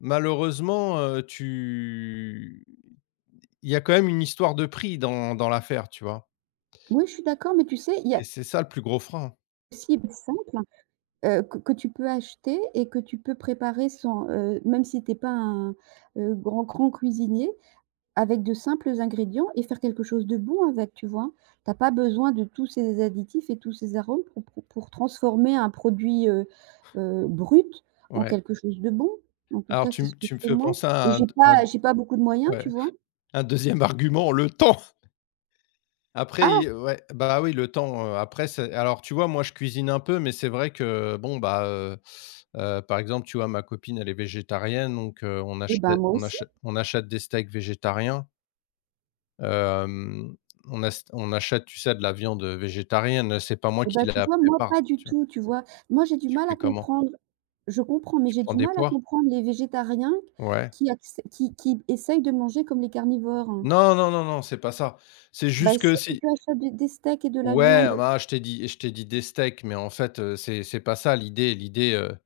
Malheureusement, heu, tu il y a quand même une histoire de prix dans dans l'affaire, tu vois? Oui, je suis d'accord, mais tu sais, il y Et a c'est ça le plus gros frein. Cible simple, heu, que que tu peux acheter et que tu peux préparer sans, heu, même si tu es pas un, heu, grand, grand cuisinier avec de simples ingrédients et faire quelque chose de bon avec, tu vois? Tu as pas besoin de tous ces additifs et tous ces arômes pour pour pour transformer un produit, heu, heu, brut en Ouais. quelque chose de bon. En tout Alors cas, tu c'est ce me que je tu me fais fais moi penser et à un de j'ai à de pas j'ai pas beaucoup de moyens, tu ouais, vois? un 2e argument, le temps! Après Ah! i ouais, bah, oui, le temps, heu, après, c'est alors tu vois, moi, je cuisine un peu mais c'est vrai que, bon, bah, heu, heu, par exemple, tu vois, ma copine elle est végétarienne donc, heu, on Eh achè ben, moi on aussi. achè on achète des steaks végétariens. Hem, on as on achète, tu sais, de la viande, heu, végétarienne, heu, c'est pas moi Eh qui bah, tu la vois, moi prépare, pas du tu vois? tout, tu vois? Moi, j'ai du Tu mal fais à comment? comprendre, je comprends, mais Tu j'ai prends du des mal à pois? comprendre les végétariens q Ouais. qui acce qui qui essayent de manger comme les carnivores. Non, non, non, non, c'est pas ça, c'est Bah juste si, que si si tu achètes des des steaks et de la Ouais, viande? ah ma ah, je t'ai dit je t'ai dit des steaks mais en fait, heu, c'est c'est pas ça l'idée l'idée, heu,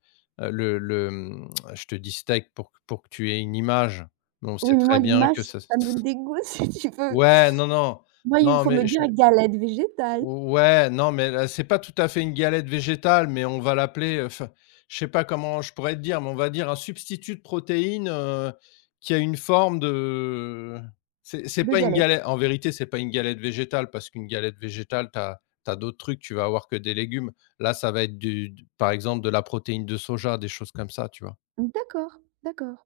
le le, mmh je te dis «steak» pour pour que tu aies une image mais on sait Oui, mais très moi, bien l'image, que ça ça ç ça me ç dégoûte, si tu veux. Ouais, non, non, Moi, il me non, faut me mais je dire: «galette végétale». ouais non, mais l c'est pas tout à fait une galette végétale, mais on va l'appeler, heu, enfin, je sais pas comment je pourrais te dire, mais on va dire un substitut de protéine, heu, qui a une forme de c'est c'est De pas une galette. gale en vérité, c'est pas une galette végétale parce qu'une galette végétale tu as tu as d'autres trucs, tu vas avoir que des légumes. Là ça va être du d par exemple, de la protéine de soja, des choses comme ça, tu vois? D'accord, d'accord.